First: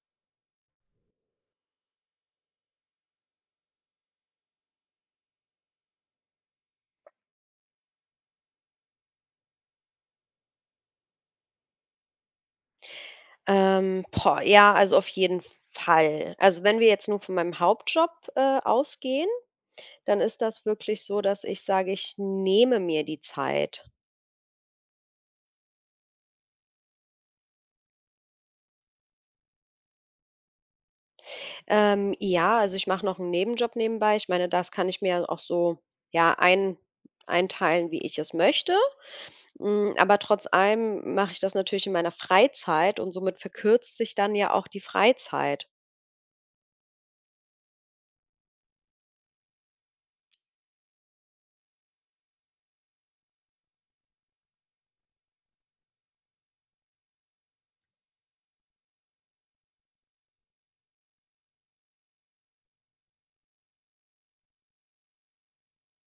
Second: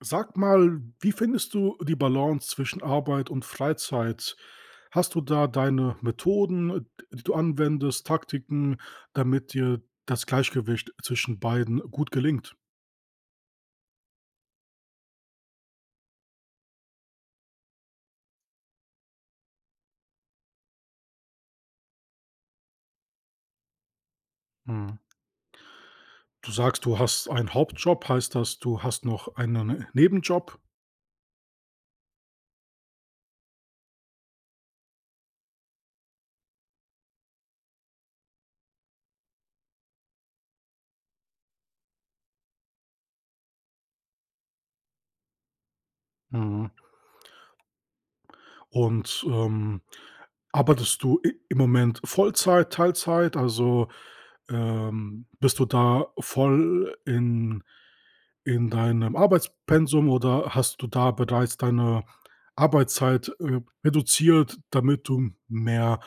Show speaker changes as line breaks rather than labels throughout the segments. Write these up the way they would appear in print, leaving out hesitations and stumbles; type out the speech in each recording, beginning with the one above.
Sag mal, wie findest du die Balance zwischen Arbeit und Freizeit? Hast du da deine Methoden, die du anwendest, Taktiken, damit dir das Gleichgewicht zwischen beiden gut gelingt?
Boah, ja, also auf jeden Fall. Also, wenn wir jetzt nur von meinem Hauptjob, ausgehen, dann ist das wirklich so, dass ich sage, ich nehme mir die Zeit.
Mhm. Du sagst, du hast einen Hauptjob, heißt das, du hast noch einen Nebenjob?
Ja, also ich mache noch einen Nebenjob nebenbei. Ich meine, das kann ich mir auch so, ja, einteilen, wie ich es möchte. Aber trotz allem mache ich das natürlich in meiner Freizeit und somit verkürzt sich dann ja auch die Freizeit.
Mhm. Und arbeitest du i im Moment Vollzeit, Teilzeit? Also, bist du da voll in deinem Arbeitspensum oder hast du da bereits deine Arbeitszeit, reduziert, damit du mehr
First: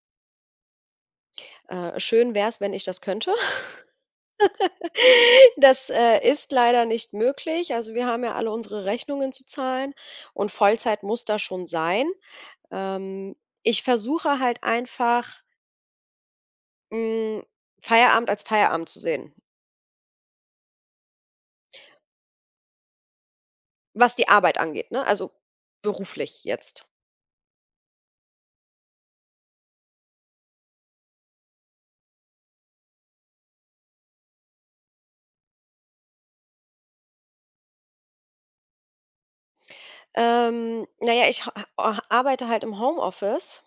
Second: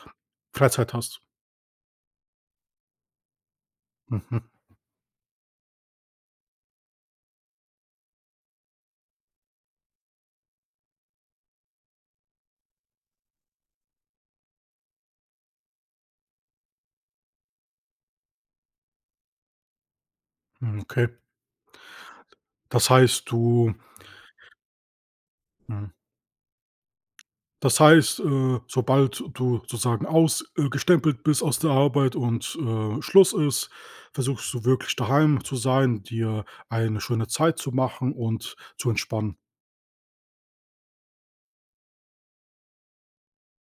Freizeit hast?
Schön wäre es, wenn ich das könnte.
Mhm,
Das, ist leider nicht möglich. Also, wir haben ja alle unsere Rechnungen zu zahlen und Vollzeit muss da schon sein. Ähm, ich versuche halt einfach, hm, Feierabend als Feierabend zu sehen,
mhm, okay. Das heißt, du
was die Arbeit angeht, ne? Also,
hm
beruflich jetzt.
das heißt, sobald du sozusagen ausgestempelt bist aus der Arbeit und, Schluss ist, versuchst du wirklich daheim zu sein, dir eine schöne Zeit zu machen und zu entspannen.
Na ja, ich ha ha arbeite halt im Homeoffice,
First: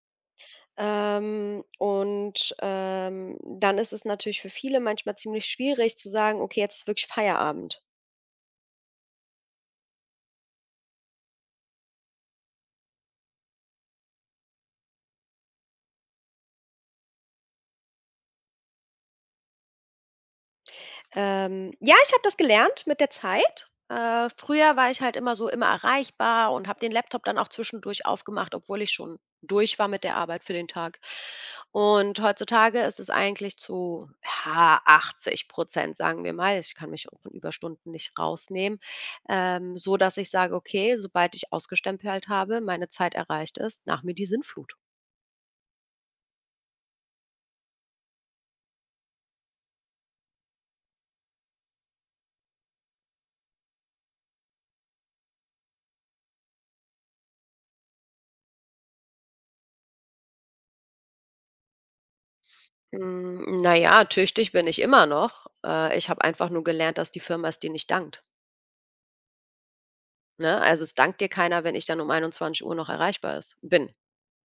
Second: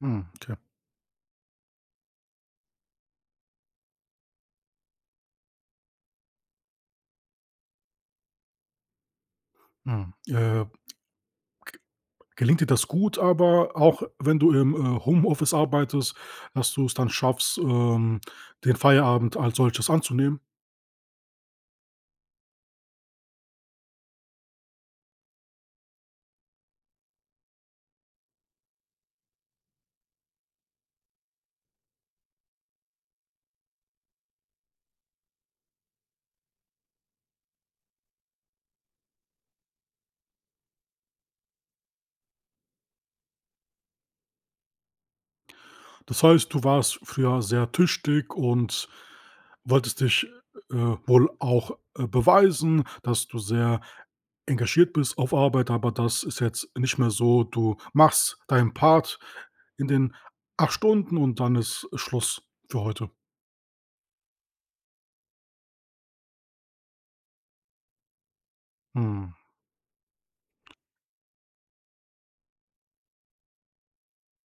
Mhm, okay.
und, dann ist es natürlich für viele manchmal ziemlich schwierig zu sagen: „Okay, jetzt ist wirklich Feierabend."
Mhm. Gelingt dir das gut, aber auch wenn du im, Homeoffice arbeitest, dass du es dann schaffst, den Feierabend als solches anzunehmen?
Ja, ich habe das gelernt mit der Zeit. Früher war ich halt immer so immer erreichbar und habe den Laptop dann auch zwischendurch aufgemacht, obwohl ich schon durch war mit der Arbeit für den Tag. Und heutzutage ist es eigentlich zu ja, 80%, sagen wir mal. Ich kann mich auch von Überstunden nicht rausnehmen, so dass ich sage, okay, sobald ich ausgestempelt habe, meine Zeit erreicht ist, nach mir die Sinnflut.
Das heißt, du warst früher sehr tüchtig und wolltest dich, äh, wohl auch, beweisen, dass du sehr engagiert bist auf Arbeit, aber das ist jetzt nicht mehr so. Du machst deinen Part in den 8 Stunden und dann ist Schluss für heute.
Mm, naja, tüchtig bin ich immer noch. Ich habe einfach nur gelernt, dass die Firma es dir nicht dankt.
Mhm.
Ne? Also, es dankt dir keiner, wenn ich dann um 21 Uhr noch erreichbar ist bin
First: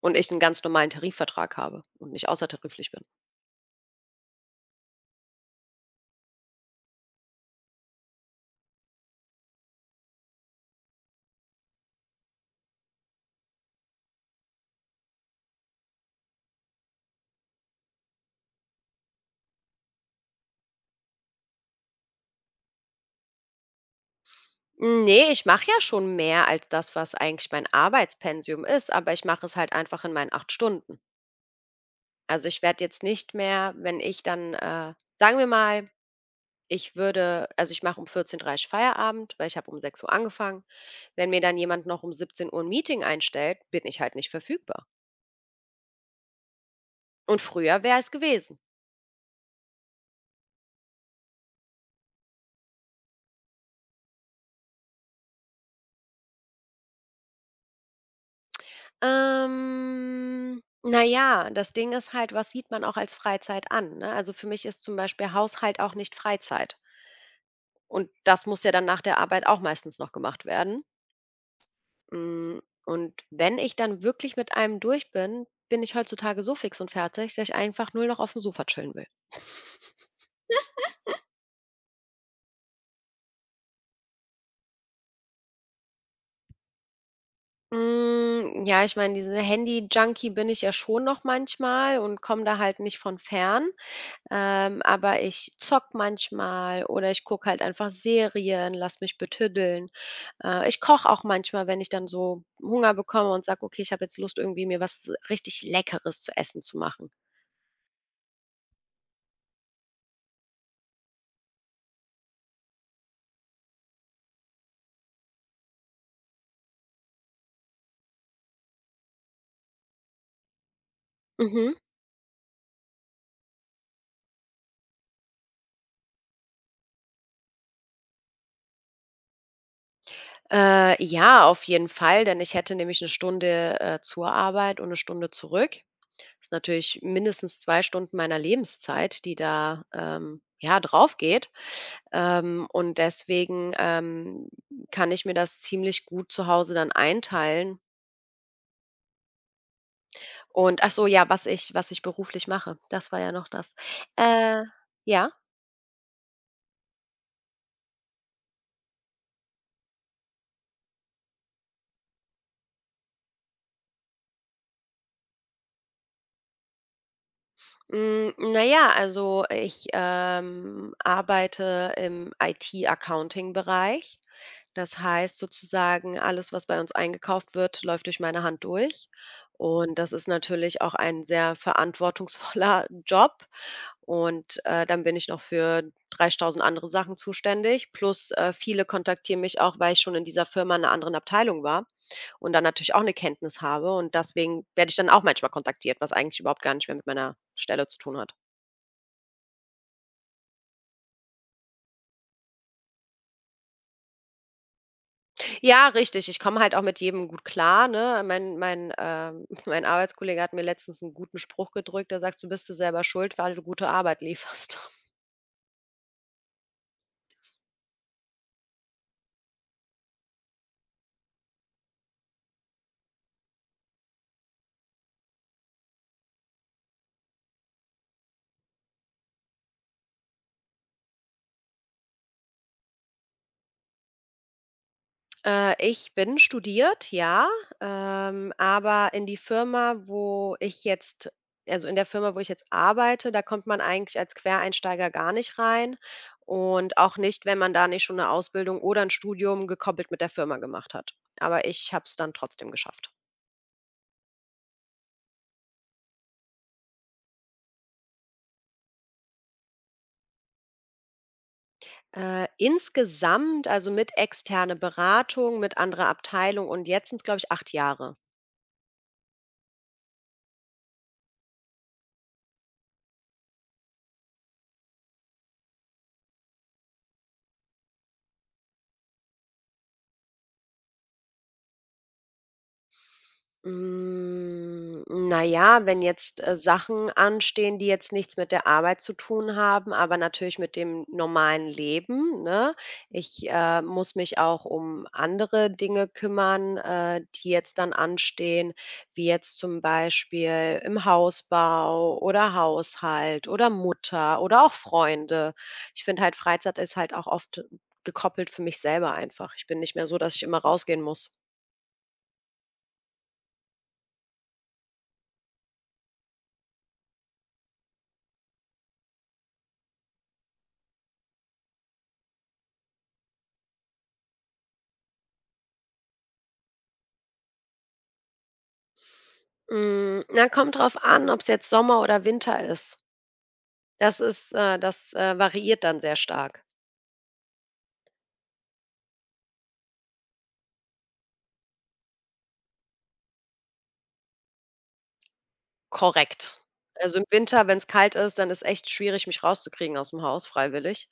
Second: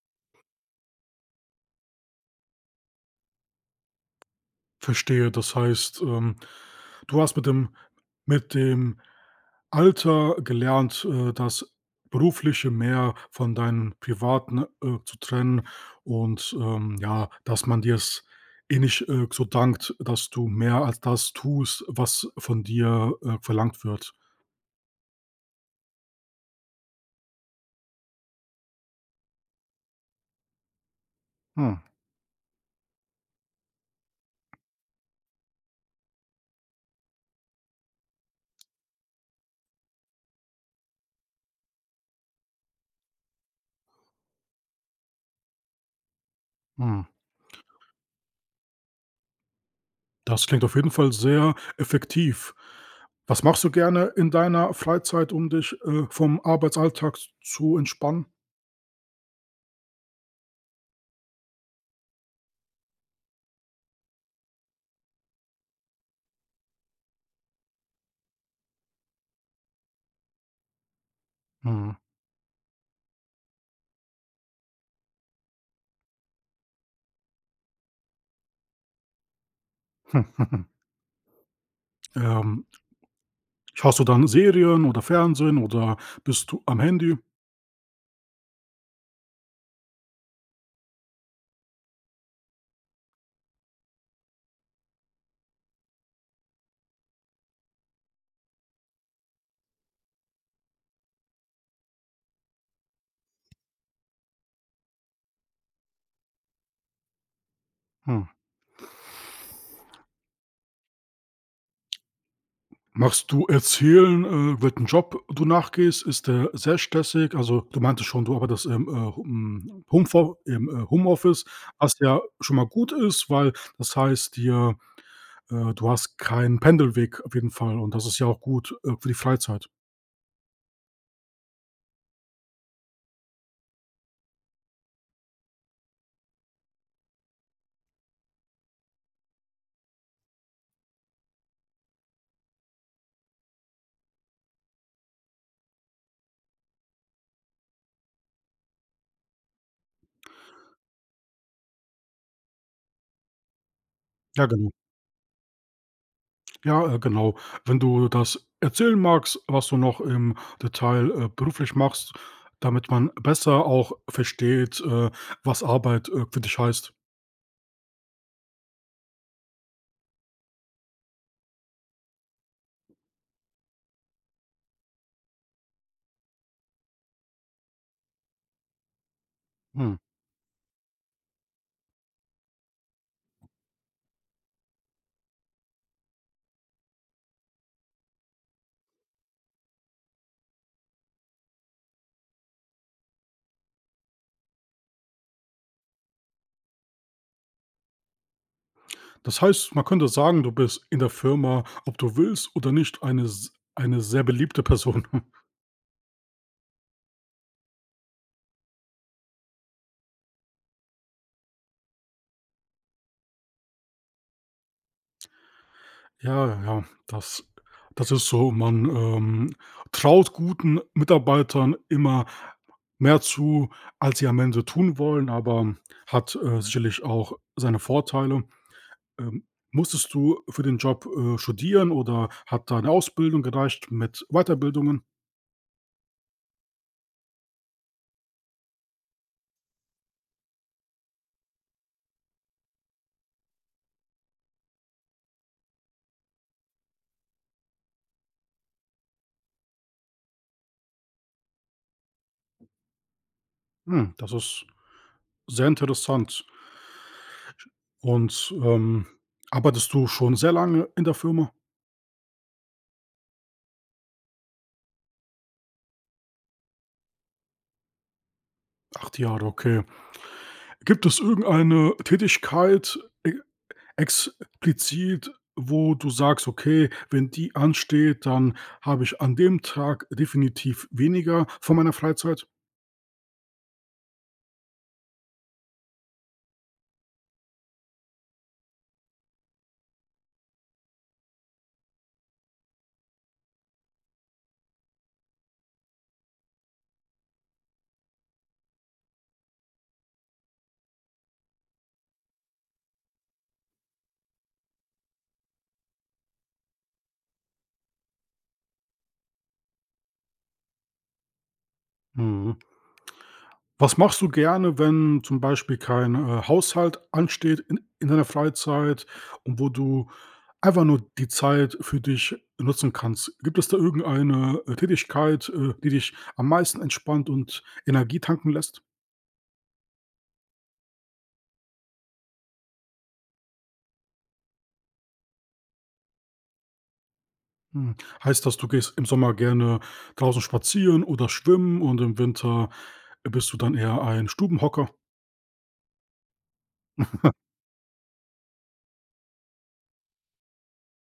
und ich einen ganz normalen Tarifvertrag habe und nicht außertariflich bin.
Verstehe. Das heißt, du hast mit dem Alter gelernt, das Berufliche mehr von deinem Privaten, zu trennen und, ja, dass man dir es eh nicht, so dankt, dass du mehr als das tust, was von dir, verlangt wird.
Ne, ich mache ja schon mehr als das, was eigentlich mein Arbeitspensum ist, aber ich mache es halt einfach in meinen 8 Stunden.
Hm,
Also, ich werde jetzt nicht mehr, wenn ich dann, sagen wir mal, ich mache um 14:30 Feierabend, weil ich habe um 6 Uhr angefangen. Wenn mir dann jemand noch um 17 Uhr ein Meeting einstellt, bin ich halt nicht verfügbar
hm.
und früher wäre es gewesen.
Das klingt auf jeden Fall sehr effektiv. Was machst du gerne in deiner Freizeit, um dich, vom Arbeitsalltag zu entspannen?
Na ja, das Ding ist halt, was sieht man auch als Freizeit an, ne? Also, für mich ist zum Beispiel Haushalt auch nicht Freizeit und das muss ja dann nach der Arbeit auch meistens noch gemacht werden.
Mhm.
Und wenn ich dann wirklich mit einem durch bin, bin ich heutzutage so fix und fertig, dass ich einfach nur noch auf dem Sofa chillen will.
Hm. Ähm, Schaust du dann Serien oder Fernsehen oder bist du am Handy?
Ja, ich meine, diese Handy-Junkie bin ich ja schon noch manchmal und komme da halt nicht von fern. Aber ich zock manchmal oder ich gucke halt einfach Serien, lass mich betüddeln. Ich koche auch manchmal, wenn ich dann so Hunger bekomme und sage: „Okay, ich habe jetzt Lust, irgendwie mir was richtig Leckeres zu essen zu machen."
Hm. Machst du Erzählen, welchen Job du nachgehst? Ist der sehr stressig? Also, du meintest schon, du arbeitest im, Homeoffice,
Mhm.
was ja schon mal gut ist, weil das heißt dir, du hast keinen Pendelweg auf jeden Fall und das ist ja auch gut, für die Freizeit.
Ja, auf jeden Fall, denn ich hätte nämlich 1 Stunde, zur Arbeit und 1 Stunde zurück. Ist natürlich mindestens 2 Stunden meiner Lebenszeit, die da, ja, draufgeht. Und deswegen, kann ich mir das ziemlich gut zu Hause dann einteilen. Und ach so, ja, was ich beruflich mache, das war ja noch das.
Ja,
Äh,
genau.
ja?
Ja, genau. Wenn du das erzählen magst, was du noch im Detail, beruflich machst, damit man besser auch versteht, was Arbeit, für dich heißt.
Na ja, also ich, arbeite im IT-Accounting-Bereich. Das heißt sozusagen, alles, was bei uns eingekauft wird, läuft durch meine Hand durch.
Hm.
Und das ist natürlich auch ein sehr verantwortungsvoller Job. Und, dann bin ich noch für 3000 andere Sachen zuständig plus, viele kontaktieren mich auch, weil ich schon in dieser Firma in einer anderen Abteilung war und dann natürlich auch eine Kenntnis habe und deswegen werde ich dann auch manchmal kontaktiert, was eigentlich überhaupt gar nicht mehr mit meiner Stelle zu tun hat.
Das heißt, man könnte sagen, du bist in der Firma, ob du willst oder nicht, eine sehr beliebte Person.
Ja, richtig. Ich komme halt auch mit jedem gut klar, ne? Mein Arbeitskollege hat mir letztens einen guten Spruch gedrückt. Der sagt: „Du bist du selber schuld, weil du gute Arbeit lieferst."
Ja, ja, das ist so. Man, traut guten Mitarbeitern immer mehr zu, als sie am Ende tun wollen, aber hat, sicherlich auch seine Vorteile. Musstest du für den Job, studieren oder hat da 'ne Ausbildung gereicht mit Weiterbildungen?
Ich bin studiert, ja, aber in die Firma, wo ich jetzt also in der Firma, wo ich jetzt arbeite, da kommt man eigentlich als Quereinsteiger gar nicht rein und auch nicht, wenn man da nicht schon eine Ausbildung oder ein Studium gekoppelt mit der Firma gemacht hat. Aber ich habe es dann trotzdem geschafft.
Hm, das ist sehr interessant. Und, arbeitest du schon sehr lange in der Firma?
Insgesamt, also mit externe Beratung, mit anderer Abteilung und jetzt sind es glaube ich, 8 Jahre.
8 Jahre, okay. Gibt es irgendeine Tätigkeit e explizit, wo du sagst: „Okay, wenn die ansteht, dann habe ich an dem Tag definitiv weniger von meiner Freizeit?“
Na ja, wenn jetzt, Sachen anstehen, die jetzt nichts mit der Arbeit zu tun haben, aber natürlich mit dem normalen Leben, ne? Ich, muss mich auch um andere Dinge kümmern, die jetzt dann anstehen, wie jetzt zum Beispiel im Hausbau oder Haushalt oder Mutter oder auch Freunde. Ich finde halt, Freizeit ist halt auch oft gekoppelt für mich selber einfach. Ich bin nicht mehr so, dass ich immer rausgehen muss.
Mhm. Was machst du gerne, wenn zum Beispiel kein, Haushalt ansteht in deiner Freizeit und wo du einfach nur die Zeit für dich nutzen kannst? Gibt es da irgendeine, Tätigkeit, die dich am meisten entspannt und Energie tanken lässt?
Na, kommt drauf an, ob es jetzt Sommer oder Winter ist. Das variiert dann sehr stark.
Hm, heißt das, du gehst im Sommer gerne draußen spazieren oder schwimmen und im Winter bist du dann eher ein Stubenhocker?
Korrekt. Also, im Winter, wenn es kalt ist, dann ist echt schwierig, mich rauszukriegen aus dem Haus freiwillig.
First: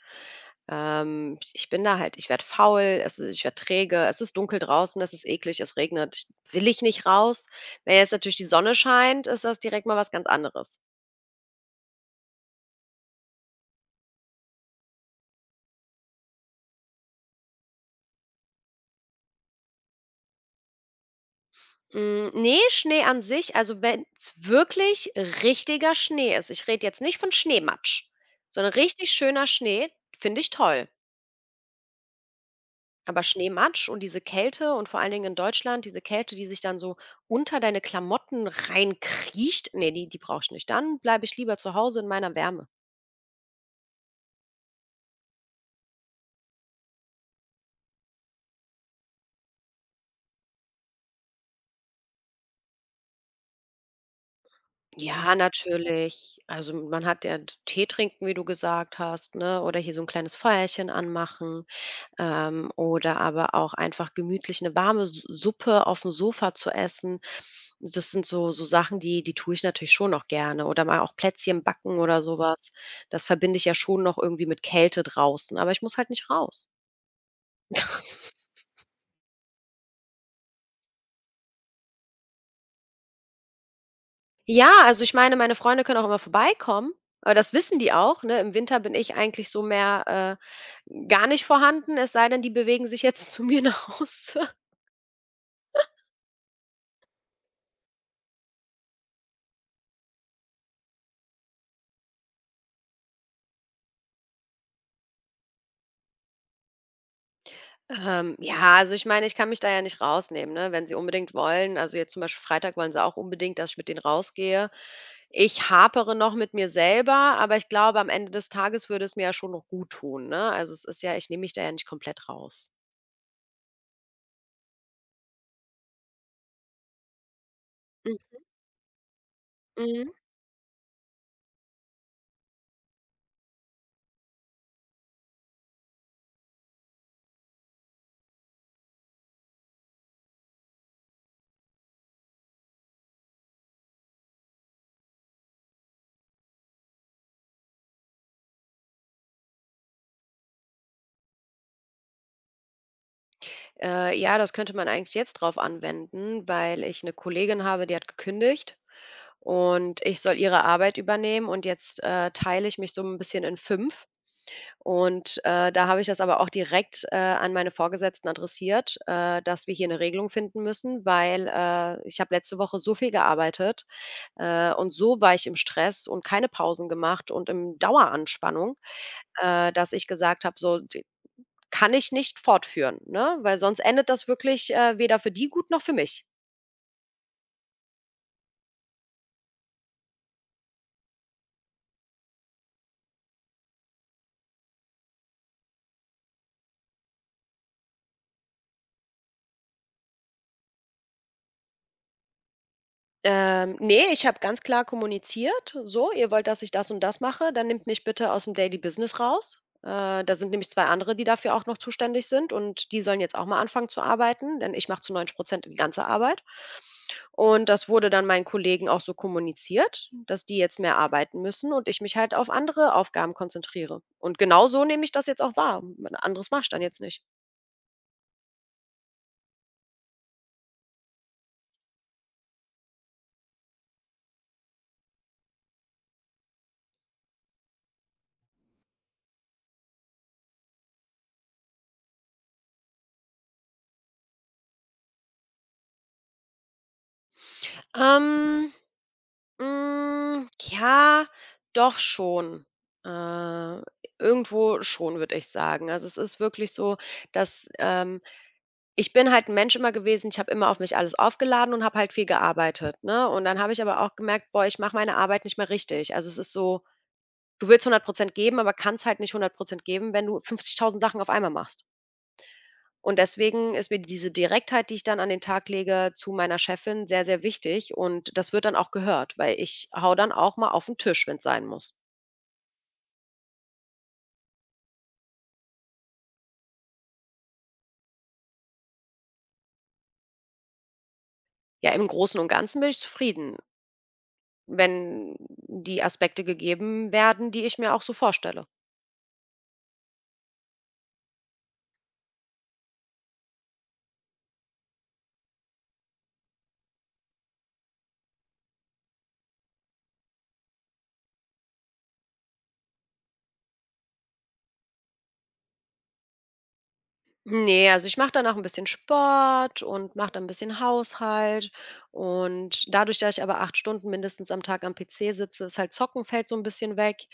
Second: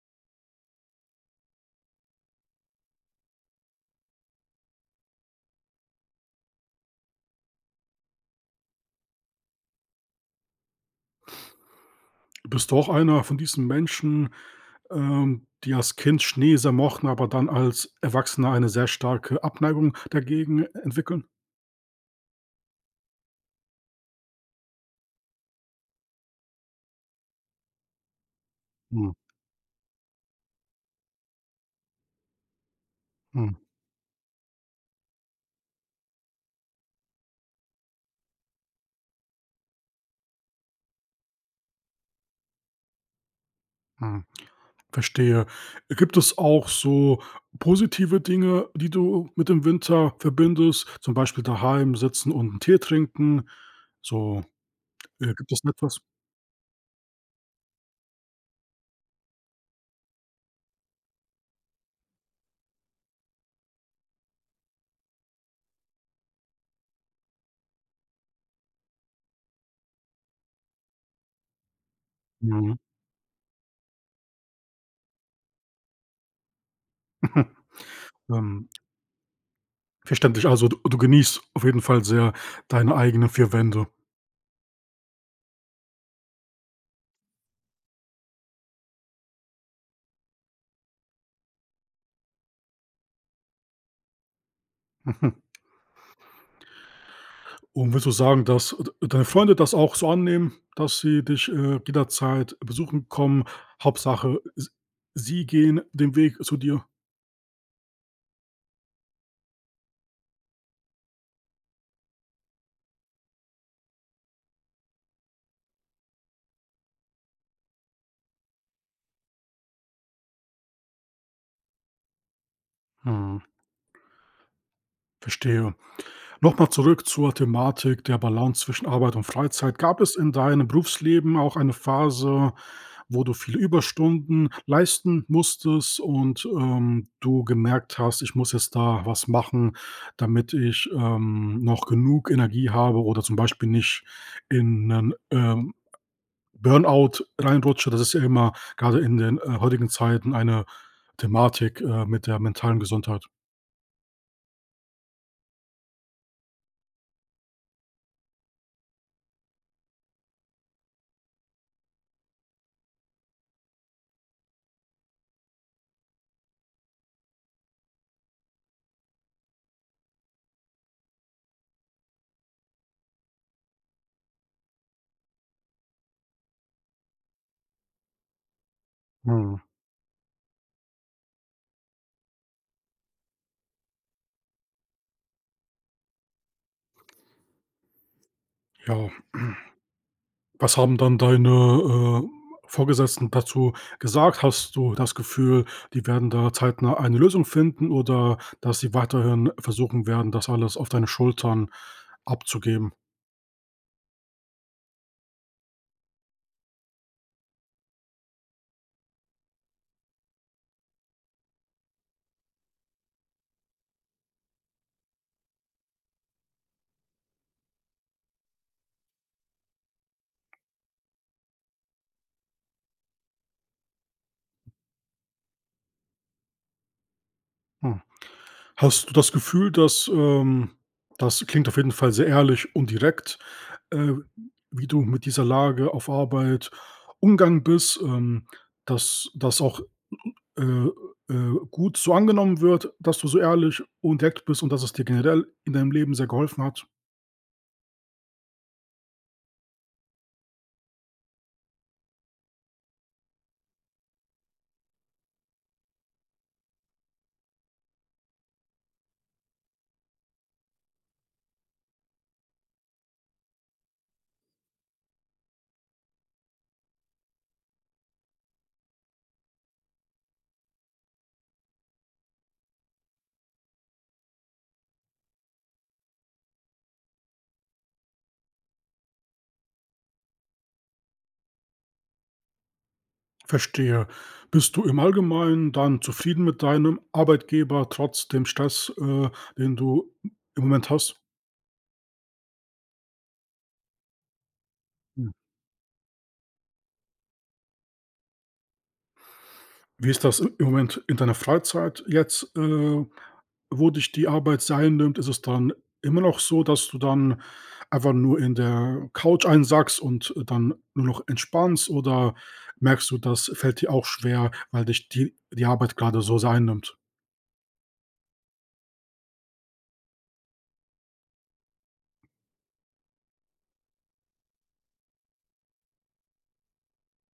Ich bin da halt ich werde faul, ich werde träge, es ist dunkel draußen, es ist eklig, es regnet, will ich nicht raus. Wenn jetzt natürlich die Sonne scheint, ist das direkt mal was ganz anderes.
Du bist auch einer von diesen Menschen, die als Kind Schnee sehr mochten, aber dann als Erwachsener eine sehr starke Abneigung dagegen entwickeln?
Ne, Schnee an sich also wenn's wirklich richtiger Schnee ist. Ich rede jetzt nicht von Schneematsch, sondern richtig
Mhm,
schöner Schnee, finde ich toll. Aber
mhm,
Schneematsch und diese Kälte und vor allen Dingen in Deutschland, diese Kälte, die sich dann so unter deine Klamotten reinkriecht, nee, die brauche ich nicht. Dann bleibe ich lieber zu Hause in meiner Wärme.
mhm, verstehe. Gibt es auch so positive Dinge, die du mit dem Winter verbindest, zum Beispiel daheim sitzen und 'n Tee trinken? So,
Ja,
gibt es etwas?
natürlich. Also, man hat ja Tee trinken, wie du gesagt hast, ne, oder hier so ein kleines Feuerchen anmachen. Oder aber auch einfach gemütlich eine warme Su Suppe auf dem Sofa zu essen. Das sind so so Sachen, die tue ich natürlich schon noch gerne oder mal auch Plätzchen backen oder sowas.
Mhm.
Das verbinde ich ja schon noch irgendwie mit Kälte draußen, aber ich muss halt nicht raus.
Ähm, verständlich. Also, du genießt auf jeden Fall sehr deine eigenen 4 Wände.
Ja, also, ich meine, meine Freunde können auch immer vorbeikommen, aber das wissen die auch, ne? Im Winter bin ich eigentlich so mehr, gar nicht vorhanden, es sei denn, die bewegen sich jetzt zu mir nach Hause.
Und willst du sagen, dass deine Freunde das auch so annehmen, dass sie dich, jederzeit besuchen kommen? Hauptsache, s sie gehen den Weg zu dir?
Ja, also ich meine, ich kann mich da ja nicht rausnehmen, ne? Wenn sie unbedingt wollen, also jetzt zum Beispiel Freitag wollen sie auch unbedingt, dass ich mit denen rausgehe. Ich hapere noch mit mir selber, aber ich glaube, am Ende des Tages würde es mir ja schon noch gut tun, ne? Also es ist ja, ich nehme mich da ja nicht komplett raus.
Mhm, verstehe. Nochmal zurück zur Thematik der
Mhm.
Balance zwischen Arbeit und Freizeit. Gab
Mhm.
es in deinem Berufsleben auch eine Phase, wo du viele Überstunden leisten musstest und, du gemerkt hast: „Ich muss jetzt da was machen, damit ich, noch genug Energie habe oder zum Beispiel nicht in einen Burnout reinrutsche?“ Das ist ja immer gerade in den, heutigen Zeiten eine Thematik, mit der mentalen Gesundheit.
Ja, das könnte man eigentlich jetzt drauf anwenden, weil ich eine Kollegin habe, die hat gekündigt und ich soll ihre Arbeit übernehmen und jetzt, teile ich mich so ein bisschen in 5. Und, da habe ich das aber auch direkt, an meine Vorgesetzten adressiert, dass wir hier eine Regelung finden müssen, weil, ich habe letzte Woche so viel gearbeitet, und so war ich im Stress und keine Pausen gemacht und im Daueranspannung,
Mhm,
dass ich gesagt habe: „So, d kann ich nicht fortführen, ne?" Weil sonst endet das wirklich, weder für die gut noch für mich.
ja. Was haben dann deine, Vorgesetzten dazu gesagt? Hast du das Gefühl, die werden da zeitnah eine Lösung finden oder dass sie weiterhin versuchen werden, das alles auf deine Schultern abzugeben?
Ne, ich habe ganz klar kommuniziert: „So, ihr wollt, dass ich das und das mache, dann nehmt mich bitte aus dem Daily Business raus." Da sind nämlich 2 andere, die dafür auch noch zuständig sind und die sollen jetzt auch mal anfangen zu arbeiten, denn ich mache zu 90% die ganze Arbeit. Und das wurde dann meinen Kollegen auch so kommuniziert, dass die jetzt mehr arbeiten müssen und ich mich halt auf andere Aufgaben konzentriere. Und genau so nehme ich das jetzt auch wahr. Anderes mache ich dann jetzt nicht.
Hm. Hast du das Gefühl, dass, das klingt auf jeden Fall sehr ehrlich und direkt, äh, wie du mit dieser Lage auf Arbeit umgegangen bist, dass das auch Äh, gut so angenommen wird, dass du so ehrlich und direkt bist und dass es dir generell in deinem Leben sehr geholfen hat.
Ähm ja, doch schon. Äh, irgendwo schon, würde ich sagen. Also, es ist wirklich so, dass, ich bin halt 'n Mensch immer gewesen, ich habe immer auf mich alles aufgeladen und habe halt viel gearbeitet, ne? Und dann habe ich aber auch gemerkt: „Boah, ich mache meine Arbeit nicht mehr richtig." Also, es ist so, du willst 100% geben, aber kannst halt nicht 100% geben, wenn du 50.000 Sachen auf einmal machst. Und deswegen ist mir diese Direktheit, die ich dann an den Tag lege zu meiner Chefin, sehr, sehr wichtig und das wird dann auch gehört, weil ich hau dann auch mal auf den Tisch, wenn es sein muss.
Verstehe. Bist du im Allgemeinen dann zufrieden mit deinem Arbeitgeber trotz dem Stress, den du im Moment hast?
Ja, im Großen und Ganzen bin ich zufrieden,
Hm.
wenn die Aspekte gegeben werden, die ich mir auch so vorstelle.
Wie ist das i im Moment in deiner Freizeit jetzt, wo dich die Arbeit sein nimmt, ist es dann immer noch so, dass du dann einfach nur in der Couch einsackst und dann nur noch entspannst oder merkst du, das fällt dir auch schwer, weil dich die Arbeit gerade so sehr einnimmt?
Ne, also ich mache danach ein bisschen Sport und mache dann ein bisschen Haushalt und dadurch, dass ich aber 8 Stunden mindestens am Tag am PC sitze, ist halt Zocken fällt so ein bisschen weg.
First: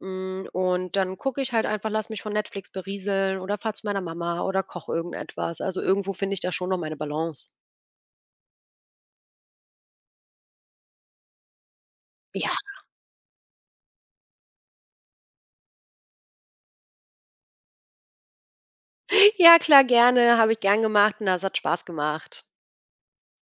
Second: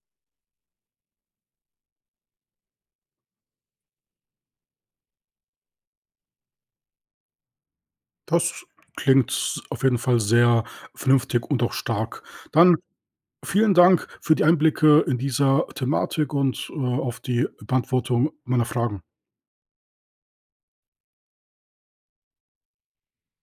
Und dann gucke ich halt einfach lass mich von Netflix berieseln oder fahr zu meiner Mama oder koche irgendetwas. Also, irgendwo finde ich da schon noch meine Balance.
Das klingt s auf jeden Fall sehr vernünftig und auch stark.
Ja.
Dann vielen Dank für die Einblicke in dieser Thematik und, auf die Beantwortung meiner Fragen.
Ja, klar, gerne, habe ich gern gemacht und das hat Spaß gemacht.